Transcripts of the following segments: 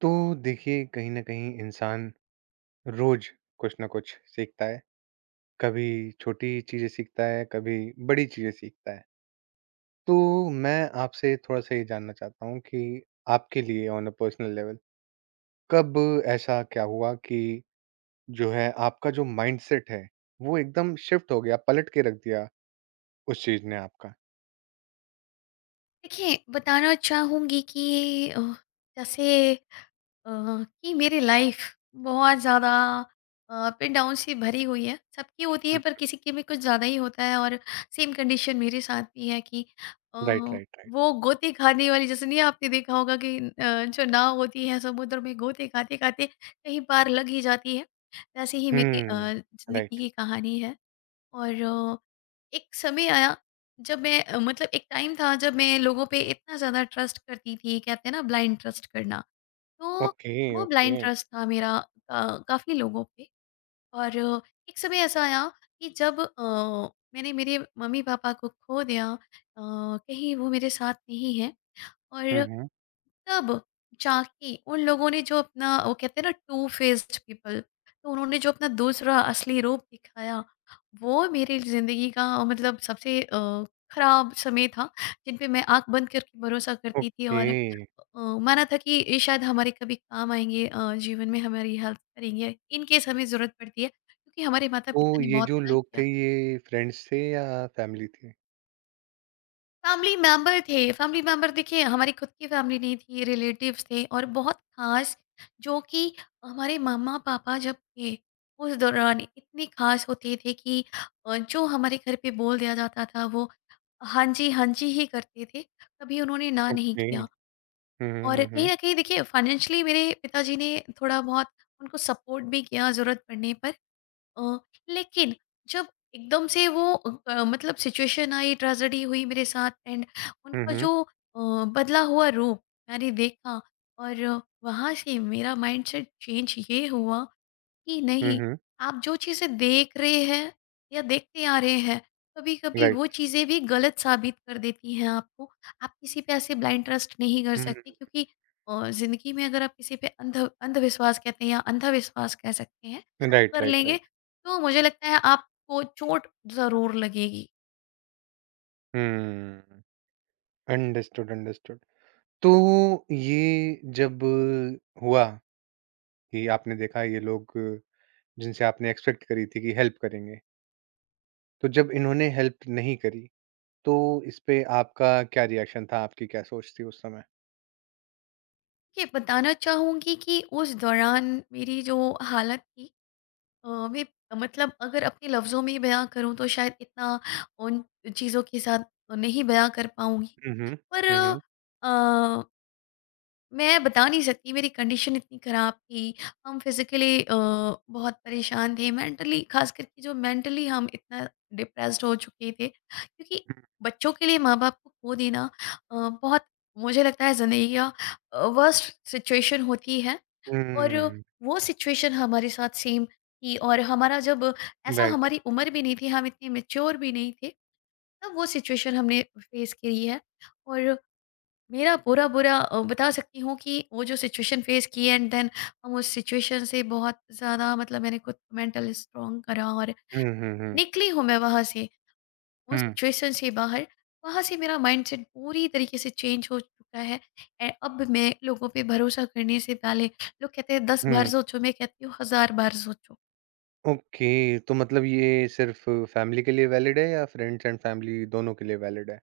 तो देखिए कहीं ना कहीं इंसान रोज कुछ ना कुछ सीखता है, कभी छोटी चीजें सीखता है, कभी बड़ी चीजें सीखता है। तो मैं आपसे थोड़ा सा ये जानना चाहता हूँ कि आपके लिए ऑन अ पर्सनल लेवल कब ऐसा क्या हुआ कि जो है आपका जो माइंडसेट है वो एकदम शिफ्ट हो गया, पलट के रख दिया उस चीज ने आपका। देखिए, बताना चाहूँगी कि जैसे कि मेरी लाइफ बहुत ज़्यादा अप एंड डाउन से भरी हुई है। सबकी होती है, पर किसी की में कुछ ज़्यादा ही होता है। और सेम कंडीशन मेरे साथ भी है कि अ, राइट, राइट, राइट। वो गोते खाने वाली, जैसे नहीं आपने देखा होगा कि जो नाव होती है समुद्र में गोते खाते-खाते कहीं पार लग ही जाती है। वैसे ही मेरी हम्म। ज़िंदगी राइट। की कहानी है। और एक समय आया जब मैं, मतलब एक टाइम था जब मैं लोगों पे इतना ज़्यादा ट्रस्ट करती थी। कहते हैं ना ब्लाइंड ट्रस्ट करना, तो ओके, वो ओके। ब्लाइंड ट्रस्ट था मेरा, काफ़ी लोगों पे। और एक समय ऐसा आया कि जब मैंने मेरे मम्मी पापा को खो दिया, कहीं वो मेरे साथ नहीं है। हम्म, और हम्म। तब जाके उन लोगों ने, जो अपना, वो कहते हैं ना टू फेस्ड पीपल, तो उन्होंने जो अपना दूसरा असली रूप दिखाया, वो मेरी जिंदगी का, मतलब सबसे खराब समय था। जिन पे मैं आंख बंद करके भरोसा करती थी ओके। और माना था कि ये शायद हमारे कभी काम आएंगे, जीवन में हमारी हेल्प करेंगे इन केस हमें जरूरत पड़ती है, क्योंकि हमारे माता तो पिता ने ये बहुत जो हेल्प लोग किया। थे, ये फ्रेंड्स थे या फैमिली थी? फैमिली मेंबर थे, फैमिली मेंबर। देखिए, हमारी खुद की फैमिली नहीं थी, रिलेटिव्स थे, और बहुत खास, जो कि हमारे मामा पापा जब थे उस दौरान इतने खास होते थे कि जो हमारे घर पे बोल दिया जाता था वो हाँ जी, हाँ जी ही करते थे। कभी उन्होंने ना नहीं ओके। हुँ, किया। हुँ, और हुँ, कहीं हुँ। ना कहीं देखिए, फाइनेंशियली मेरे पिताजी ने थोड़ा बहुत उनको सपोर्ट भी किया ज़रूरत पड़ने पर। अ, लेकिन जब एकदम से वो, मतलब सिचुएशन आई, ट्रेजेडी हुई मेरे साथ, एंड हुँ, उनका हुँ, जो बदला हुआ रूप मैंने देखा, और वहाँ से मेरा माइंडसेट चेंज ये हुआ कि हुँ, नहीं। हुँ। आप जो चीज़ें देख रहे हैं या देखते आ रहे हैं, कभी-कभी वो राइट। चीज़ें भी गलत साबित कर देती हैं आपको। आप किसी पे ऐसे ब्लाइंड ट्रस्ट नहीं कर सकते, हुँ। क्योंकि ज़िंदगी में अगर आप किसी पे अंधविश्वास कहते हैं या अंधा विश्वास कह सकते हैं, राइट, कर राइट, लेंगे, राइट। तो मुझे लगता है आपको चोट ज़रूर लगेगी। हुँ। Understood, understood. तो ये जब हुआ कि आपने देखा ये लोग जिनसे आपने एक्सपेक्ट करी थी कि हेल्प करेंगे, तो जब इन्होंने हेल्प नहीं करी, तो इस पे आपका क्या रिएक्शन था? आपकी क्या सोच थी उस समय? देखिए, बताना चाहूँगी कि उस दौरान मेरी जो हालत थी, मैं, मतलब अगर अपने लफ्ज़ों में बयाँ करूँ तो शायद इतना उन चीज़ों के साथ नहीं बयाँ कर पाऊँगी। हुँ, हुँ। पर हुँ, हुँ। अ, मैं बता नहीं सकती, मेरी कंडीशन इतनी ख़राब थी। हम फ़िज़िकली बहुत परेशान थे, मेंटली ख़ास करके, जो मेंटली हम इतना डिप्रेस्ड हो चुके थे, क्योंकि बच्चों के लिए माँ-बाप को खो देना अ, बहुत, मुझे लगता है, ज़िंदगी का वर्स्ट सिचुएशन होती है। हुँ, और हुँ। वो सिचुएशन हमारे साथ सेम थी, और हमारा जब, ऐसा राइट। हमारी उम्र भी नहीं थी, हम इतने मैच्योर भी नहीं थे, तब वो सिचुएशन हमने फेस करी है। और मेरा पूरा-पूरा बता सकती हूँ कि वो जो सिचुएशन फेस की, एंड देन हम उस सिचुएशन से बहुत ज़्यादा, मतलब मैंने खुद को मेंटली स्ट्रॉन्ग करा और हुँ, हुँ, हुँ। निकली हूँ मैं वहाँ से। उस हुँ, सिचुएशन से बाहर। वहाँ से मेरा माइंडसेट पूरी तरीके से चेंज हो चुका है, एंड अब मैं लोगों पे भरोसा करने से पहले, लोग कहते हैं 10 बार हुँ। सोचो, मैं कहती हूँ 1000 बार सोचो। ओके, तो मतलब ये सिर्फ़ फैमिली के लिए वैलिड है या फ्रेंड्स एंड फैमिली दोनों के लिए वैलिड है?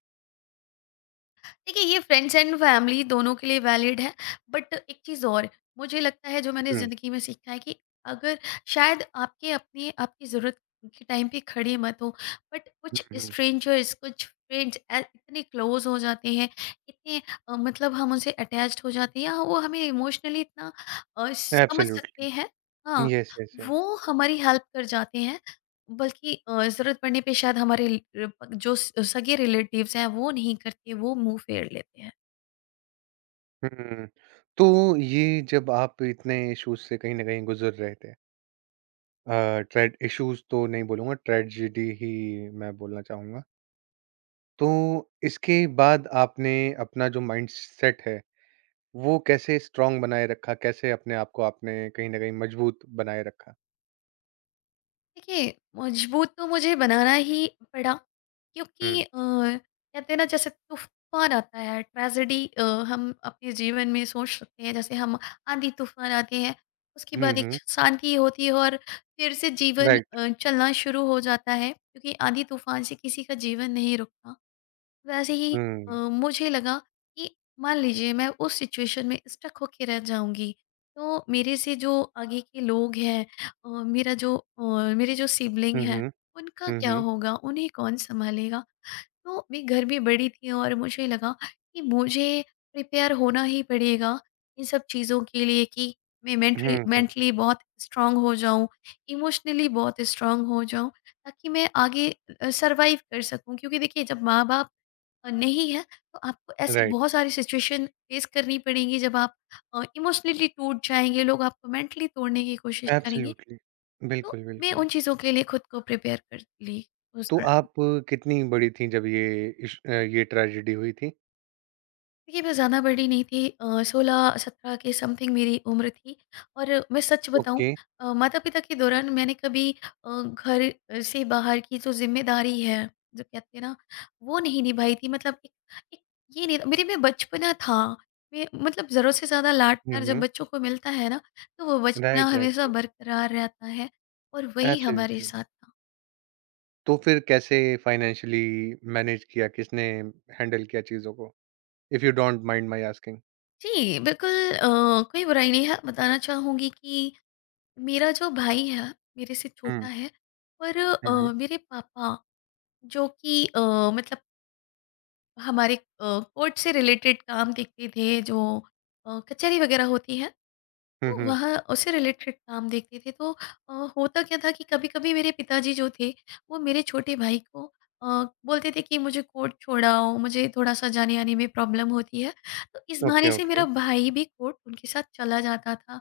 देखिए, ये फ्रेंड्स एंड फैमिली दोनों के लिए वैलिड है। बट एक चीज़ और, मुझे लगता है जो मैंने हुँ, ज़िंदगी में सीखा है, कि अगर शायद आपके अपने आपकी ज़रूरत के टाइम पे खड़े मत हो, बट हुँ, कुछ हुँ, स्ट्रेंजर्स, कुछ फ्रेंड्स इतने क्लोज हो जाते हैं, इतने, मतलब हम उनसे अटैच्ड हो जाते हैं, या वो हमें इमोशनली इतना समझ सकते एब्सोल्यूटली। हैं। हाँ, येस, येस, येस। वो हमारी हेल्प कर जाते हैं, बल्कि ज़रूरत पड़ने पे शायद हमारे जो सगे रिलेटिव्स हैं वो नहीं करते, वो मुंह फेर लेते हैं। हुँ। तो ये जब आप इतने इश्यूज़ से कहीं न कहीं गुज़र रहे थे, ट्रेड इश्यूज़ तो नहीं बोलूँगा, ट्रेजेडी ही मैं बोलना चाहूँगा। तो इसके बाद आपने अपना जो माइंडसेट है, वो कैसे स्ट्रॉन्ग बनाए रखा? कैसे अपने आप को आपने कहीं न कहीं मजबूत बनाए रखा? देखिए, मजबूत तो मुझे बनाना ही पड़ा, क्योंकि हुँ। कहते हैं ना, जैसे तूफान आता है, ट्रेजेडी हम अपने जीवन में सोच सकते हैं जैसे हम आंधी तूफान आते हैं, उसके हुँ, बाद एक हुँ, शांति होती है और फिर से जीवन राइट। चलना शुरू हो जाता है, क्योंकि आंधी तूफान से किसी का जीवन नहीं रुकता। वैसे ही हुँ। मुझे लगा कि मान लीजिए मैं उस सिचुएशन में स्टक होके रह जाऊंगी, तो मेरे से जो आगे के लोग हैं, अ, मेरा जो अ, मेरे जो सिबलिंग हुँ, है, हुँ। उनका हुँ, क्या हुँ। होगा, उन्हें कौन संभालेगा। तो मैं घर में बड़ी थी, और मुझे लगा कि मुझे प्रिपेयर होना ही पड़ेगा इन सब चीज़ों के लिए, कि मैं मेंटली हुँ, हुँ। मेंटली बहुत स्ट्रांग हो जाऊं, इमोशनली बहुत स्ट्रांग हो जाऊं, ताकि मैं आगे सरवाइव कर सकूं, क्योंकि देखिए, जब माँ बाप नहीं है, तो आपको ऐसी राइट, बहुत सारी सिचुएशन फेस करनी पड़ेंगी, जब आप इमोशनली टूट जाएंगे, लोग आपको मेंटली तोड़ने की कोशिश करेंगे। एब्सोल्युटली। तो बिल्कुल, मैं बिल्कुल। उन चीज़ों के लिए खुद को प्रिपेयर कर ली उस तो दौरान। आप कितनी बड़ी थीं जब ये ट्रेजेडी हुई थी? देखिए, मैं ज़्यादा बड़ी नहीं थी, 16-17 के समथिंग मेरी उम्र थी। और मैं सच बताऊँ, ओके। माता-पिता के दौरान मैंने कभी घर से बाहर की जो ज़िम्मेदारी है, जो कहते हैं ना, वो नहीं निभाई थी। मतलब एक एक, ये नहीं, मेरे में बचपना था। मैं, मतलब ज़रूरत से ज़्यादा हुँ, लाड-प्यार जब हुँ। बच्चों को मिलता है ना, तो वो बचपना राइट, राइट, हमेशा राइट। बरकरार रहता है, और वही हमारे एब्सोल्युटली। साथ था। तो फिर कैसे फाइनेंशियली मैनेज किया? किसने हैंडल किया चीज़ों को? If you don't mind my asking? जी, बिल्कुल। कोई बुराई नहीं है। बताना चाहूँगी कि मेरा जो भाई है, मेरे से छोटा हुँ। है। और हुँ, हुँ। मेरे पापा, जो कि मतलब हमारे कोर्ट से रिलेटेड काम देखते थे, जो कचहरी वगैरह होती है, हुँ, तो हुँ। वहाँ उससे रिलेटेड काम देखते थे। तो होता क्या था कि कभी-कभी मेरे पिताजी जो थे, वो मेरे छोटे भाई को अ, बोलते थे कि मुझे कोर्ट छोड़ाओ, मुझे थोड़ा-सा जाने-आने में प्रॉब्लम होती है। तो इस ओके, बहाने से ओके, मेरा भाई भी कोर्ट उनके साथ चला जाता था।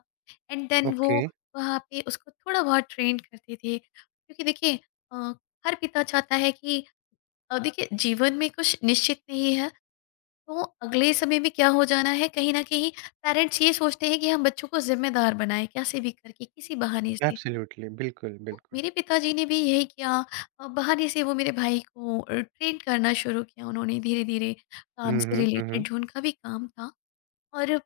एंड देन वो ओके। वहाँ पे उसको थोड़ा बहुत ट्रेन करते थे। क्योंकि देखिए, अ, हर पिता चाहता है कि, देखिए, जीवन में कुछ निश्चित नहीं है, तो अगले समय में क्या हो जाना है, कहीं न कहीं पेरेंट्स ये सोचते हैं कि हम बच्चों को ज़िम्मेदार बनाएँ, कैसे भी करके, किसी बहाने से। एब्सोल्युटली, बिल्कुल, तो बिल्कुल। मेरे पिताजी ने भी यही किया। बहाने से वो मेरे भाई को ट्रेन करना शुरू किया उन्होंने, धीरे-धीरे, काम हुँ, से हुँ। हुँ, हुँ। रिलेटेड जो उनका भी काम था। और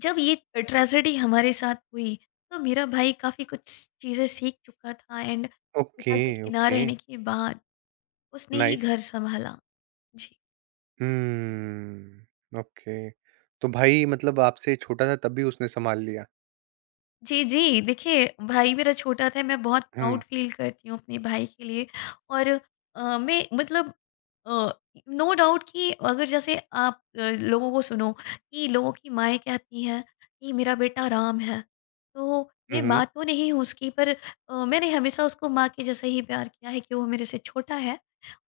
जब ये ट्रेजेडी हमारे साथ हुई, तो मेरा भाई काफ़ी कुछ चीज़ें सीख चुका था। एंड ओके, पिताजी के ना ओके। रहने के बाद उसने ही नाइस। घर सँभाला। जी। ओके। तो भाई मतलब आपसे छोटा था, तब भी उसने सँभाल लिया? जी, जी। देखिए, भाई मेरा छोटा था, मैं बहुत हुँ, प्राउड फ़ील करती हूँ अपने भाई के लिए। और मैं, मतलब अ, नो डाउट, कि अगर जैसे आप लोगों को सुनो कि लोगों की माएँ कहती हैं कि मेरा बेटा राम है, तो हुँ, मैं हुँ। माँ तो नहीं हूँ उसकी, पर मैंने हमेशा उसको माँ के जैसा ही प्यार किया है, कि वो मेरे से छोटा है।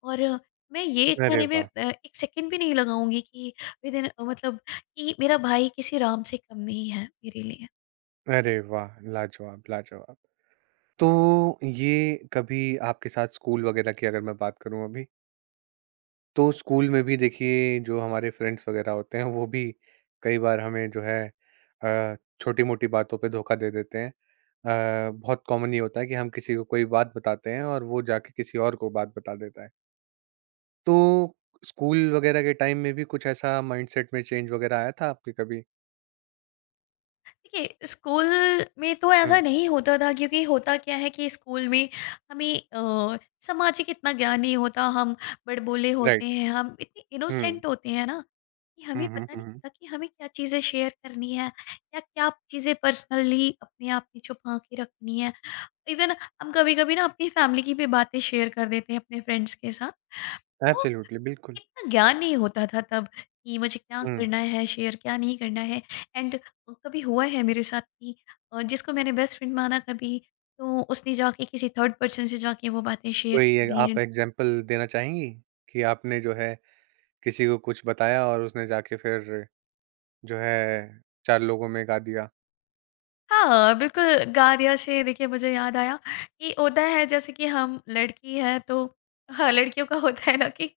और मैं ये अरे कहने में वाह! 1 सेकंड भी नहीं लगाऊँगी कि विदिन, मतलब कि मेरा भाई किसी राम से कम नहीं है मेरे लिए। अरे वाह! लाजवाब, लाजवाब। तो ये कभी आपके साथ स्कूल वगैरह की अगर मैं बात करूँ अभी, तो स्कूल में भी देखिए जो हमारे फ्रेंड्स वगैरह होते हैं, वो भी कई बार हमें जो है, अ, छोटी-मोटी बातों पे धोखा दे देते हैं। बहुत कॉमन ये होता है कि हम किसी को कोई बात बताते हैं और वो जाके किसी और को बात बता देता है। तो स्कूल वगैरह के टाइम में भी कुछ ऐसा माइंडसेट में चेंज वगैरह आया था आपके कभी? देखिए, स्कूल में तो ऐसा हुँ, नहीं होता था, क्योंकि होता क्या है कि स्कूल में हमें सामाजिक इतना ज्ञान नहीं होता, हम बड़बोले होते राइट। हैं, हम इतने हुँ, इनोसेंट होते हैं ना, कि हमें हुँ, हुँ, पता नहीं हुँ, हुँ। होता कि हमें क्या चीज़ें शेयर करनी है, या क्या चीज़ें पर्सनली अपने आप में छुपा के रखनी है। इवन हम कभी कभी ना अपनी फैमिली की भी बातें शेयर कर देते हैं अपने फ्रेंड्स के साथ। एब्सोल्युटली, बिल्कुल। इतना ज्ञान नहीं होता था तब, कि मुझे क्या हुँ। करना है शेयर, क्या नहीं करना है। एंड कभी हुआ है मेरे साथ कि जिसको मैंने बेस्ट फ्रेंड माना कभी, तो उसने जाके किसी थर्ड पर्सन से जाके वो बातें शेयर कोई कर ए दी आप हैं। एग्ज़ाम्पल देना चाहेंगी कि आपने जो है किसी को कुछ बताया और उसने जाके फिर जो है 4 लोगों में गा दिया? हाँ, बिल्कुल। गार्डिया से देखिए मुझे याद आया कि होता है, जैसे कि हम लड़की हैं, तो हाँ, लड़कियों का होता है ना, कि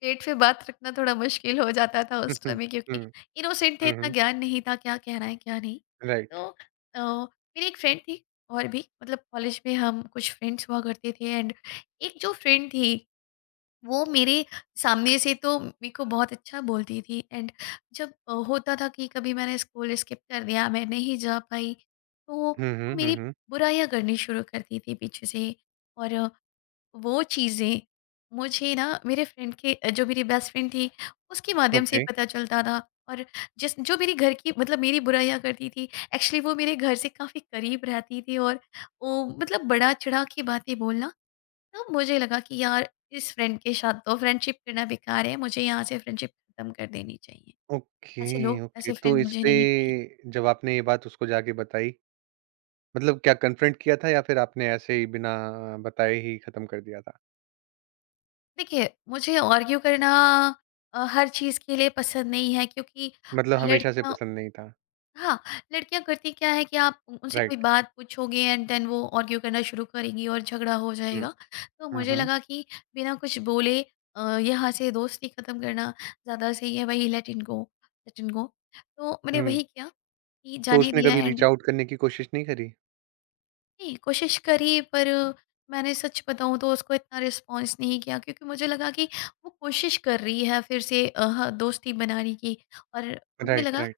पेट पे बात रखना थोड़ा मुश्किल हो जाता था उस समय, क्योंकि हुँ, हुँ, इनोसेंट थे, इतना हुँ, ज्ञान नहीं था क्या कहना है क्या नहीं। राइट। तो मेरी एक फ्रेंड थी और भी, मतलब कॉलेज में हम कुछ फ्रेंड्स हुआ करते थे। एंड एक जो फ्रेंड थी, वो मेरे सामने से तो मेरे को बहुत अच्छा बोलती थी, एंड जब होता था कि कभी मैंने स्कूल स्किप कर दिया, मैं नहीं जा पाई, तो वो हुँ, हुँ, हुँ, मेरी हुँ। बुराइयां करनी शुरू करती थी पीछे से। और वो चीज़ें मुझे ना, मेरे फ्रेंड के, जो मेरी बेस्ट फ्रेंड थी, उसके माध्यम से ओके, पता चलता था। और जिस जो मेरी घर की, मतलब मेरी बुराइयां करती थी, एक्चुअली वो मेरे घर से काफ़ी करीब रहती थी, और वो, मतलब बड़ा चढ़ा के बातें बोलना। तब मुझे लगा कि यार, इस फ्रेंड के साथ तो फ्रेंडशिप करना बेकार है, मुझे यहाँ से फ्रेंडशिप खत्म कर देनी चाहिए, ऐसे ओके, लोग, ओके। ऐसे तो फ्रेंड इस मुझे पे नहीं चाहिए। जब आपने ये बात उसको जाके बताई, मतलब क्या कन्फ्रंट किया था या फिर आपने ऐसे ही बिना बताए ही खत्म कर दिया था? देखिए, मुझे आर्ग्यू करना हर चीज के लिए पसंद नहीं है, क्योंकि मतलब हमेशा से लड़कियां, पसंद नहीं था। हाँ लड़कियां करती क्या है कि आप उनसे कोई राइट। बात पूछोगे, एंड देन वो आर्ग्यू करना शुरू करेंगी और झगड़ा हो हुँ। जाएगा। तो हुँ, मुझे हुँ। लगा कि बिना कुछ बोले यहाँ से दोस्ती खत्म करना ज्यादा सही है, भाई, लेट इन गो, लेट इन गो। तो मैंने हुँ। वही किया, कि तो जाने उसने दिया। कभी रीच एंड आउट करने की कोशिश नहीं करी? नहीं, कोशिश करी, पर मैंने सच बताऊं तो उसको इतना रिस्पॉन्स नहीं किया, क्योंकि मुझे लगा कि वो कोशिश कर रही है फिर से, हाँ, दोस्ती बनाने की। और मुझे राइट, लगा राइट।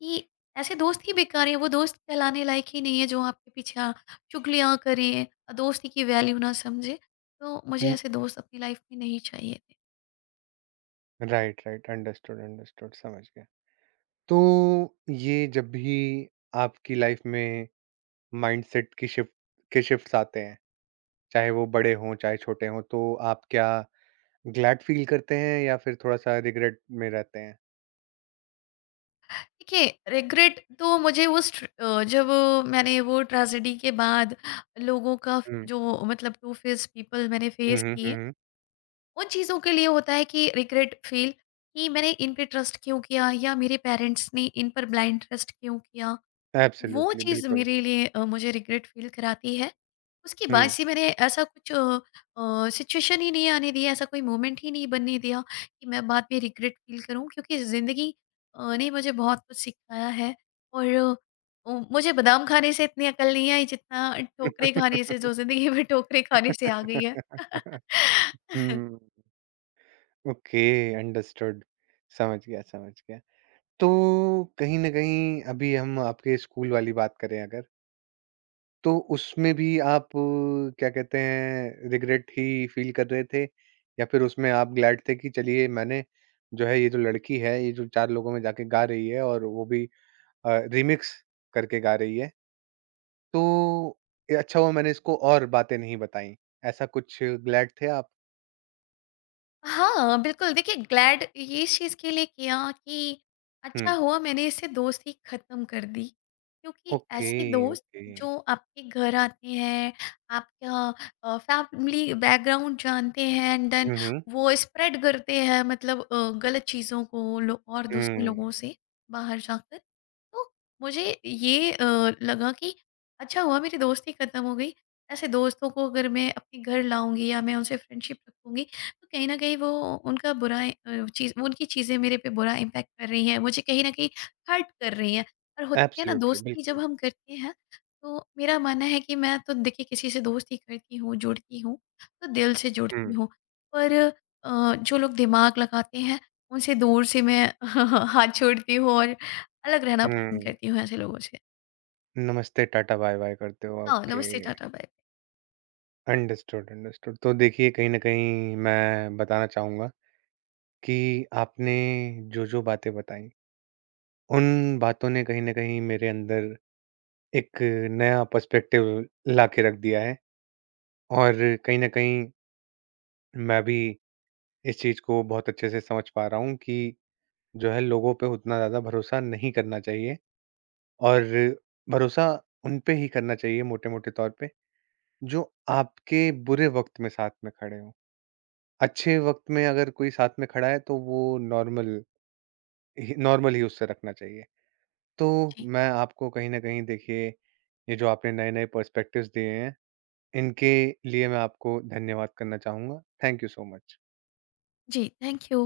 कि ऐसे दोस्त ही बेकार हैं, वो दोस्त कहलाने लायक ही नहीं है जो आपके पीछे चुगलियाँ करें, दोस्ती की वैल्यू ना समझे। तो मुझे हुँ। ऐसे दोस्त अपनी लाइफ में नहीं चाहिए थे। Right, right. अंडरस्टूड, अंडरस्टूड, समझ गया। तो ये जब भी आपकी लाइफ में माइंडसेट की शिफ्ट के शिफ्ट्स आते हैं, चाहे वो बड़े हों, चाहे छोटे हों, तो आप क्या ग्लैड फील करते हैं या फिर थोड़ा-सा रिग्रेट में रहते हैं? देखिए, रिग्रेट तो मुझे उस जब मैंने वो ट्रेजेडी के बाद लोगों का हुँ। जो, मतलब टू फेस पीपल मैंने हुँ, फेस हुँ, हुँ, किए, हुँ। उन चीज़ों के लिए होता है, कि रिग्रेट फील, कि मैंने इन पे ट्रस्ट क्यों किया, या मेरे पेरेंट्स ने इन पर ब्लाइंड ट्रस्ट क्यों किया। वो एब्सोल्युटली, चीज़ बिल्कुल। मेरे लिए, मुझे रिग्रेट फ़ील कराती है। उसके बाद हुँ। से मैंने ऐसा कुछ सिचुएशन ही नहीं आने दिया, ऐसा कोई मोमेंट ही नहीं बनने दिया कि मैं बाद में रिग्रेट फ़ील करूँ, क्योंकि ज़िंदगी ने मुझे बहुत कुछ सिखाया है। और मुझे बादाम खाने से इतनी अकल नहीं आई जितना ठोकरें खाने से, जो ज़िंदगी में ठोकरें खाने से आ गई है। हुँ। Okay, understood. समझ गया, समझ गया। तो कहीं न कहीं अभी हम आपके स्कूल वाली बात करें अगर, तो उसमें भी आप, क्या कहते हैं, रिग्रेट ही फ़ील कर रहे थे या फिर उसमें आप ग्लैड थे कि चलिए, मैंने जो है ये जो लड़की है, ये जो 4 लोगों में जाके गा रही है और वो भी रीमिक्स करके गा रही है, तो ये अच्छा हुआ मैंने इसको और बातें नहीं बताई। ऐसा कुछ ग्लैड थे आप? हाँ, बिल्कुल। देखिए, ग्लैड ये इस चीज़ के लिए किया कि अच्छा हुँ। हुआ मैंने इससे दोस्ती ख़त्म कर दी। क्योंकि ओके, ऐसे दोस्त ओके। जो आपके घर आते हैं, आपका फैमिली बैकग्राउंड जानते हैं, एंड देन हुँ, हुँ। वो स्प्रेड करते हैं, मतलब गलत चीज़ों को लो और दूसरे हुँ, लोगों से बाहर जाकर। तो मुझे ये, लगा कि अच्छा हुआ मेरी दोस्ती खत्म हो गई। ऐसे दोस्तों को अगर मैं अपने घर लाऊँगी या मैं उनसे फ्रेंडशिप रखूँगी, तो कहीं न कहीं वो, उनका बुरा, चीज़, उनकी चीज़ें मेरे पे बुरा इम्पैक्ट कर रही हैं, मुझे कहीं न कहीं हर्ट कर रही हैं। और होता क्या है ना, एब्सोल्युटली, दोस्ती जब बिल्कुल। हम करते हैं, तो मेरा मानना है कि, मैं तो देखिए, किसी से दोस्ती करती हूँ, जुड़ती हूँ तो दिल से जुड़ती हुँ, हूँ। पर जो लोग दिमाग लगाते हैं, उनसे दूर से मैं हाथ छोड़ती हूँ, और अलग रहना पसंद हुँ। करती हूँ ऐसे लोगों से। नमस्ते, टाटा, बाय-बाय करते हो, हाँ, ओके। नमस्ते, टाटा, बाय। Understood, understood. तो देखिए, कहीं न कहीं मैं बताना चाहूँगा कि आपने जो-जो बातें बताई, उन बातों ने कहीं न कहीं मेरे अंदर एक नया पर्सपेक्टिव ला के रख दिया है, और कहीं न कहीं मैं भी इस चीज़ को बहुत अच्छे से समझ पा रहा हूँ कि जो है, लोगों पे उतना ज़्यादा भरोसा नहीं करना चाहिए। और भरोसा उन पे ही करना चाहिए मोटे-मोटे तौर पे, जो आपके बुरे वक़्त में साथ में खड़े हों। अच्छे वक़्त में अगर कोई साथ में खड़ा है तो वो नॉर्मल ही, नॉर्मल ही उससे रखना चाहिए। तो जी। मैं आपको कहीं न कहीं देखिए, ये जो आपने नए-नए पर्सपेक्टिव्स दिए हैं, इनके लिए मैं आपको धन्यवाद करना चाहूँगा। Thank you so much. जी, थैंक यू।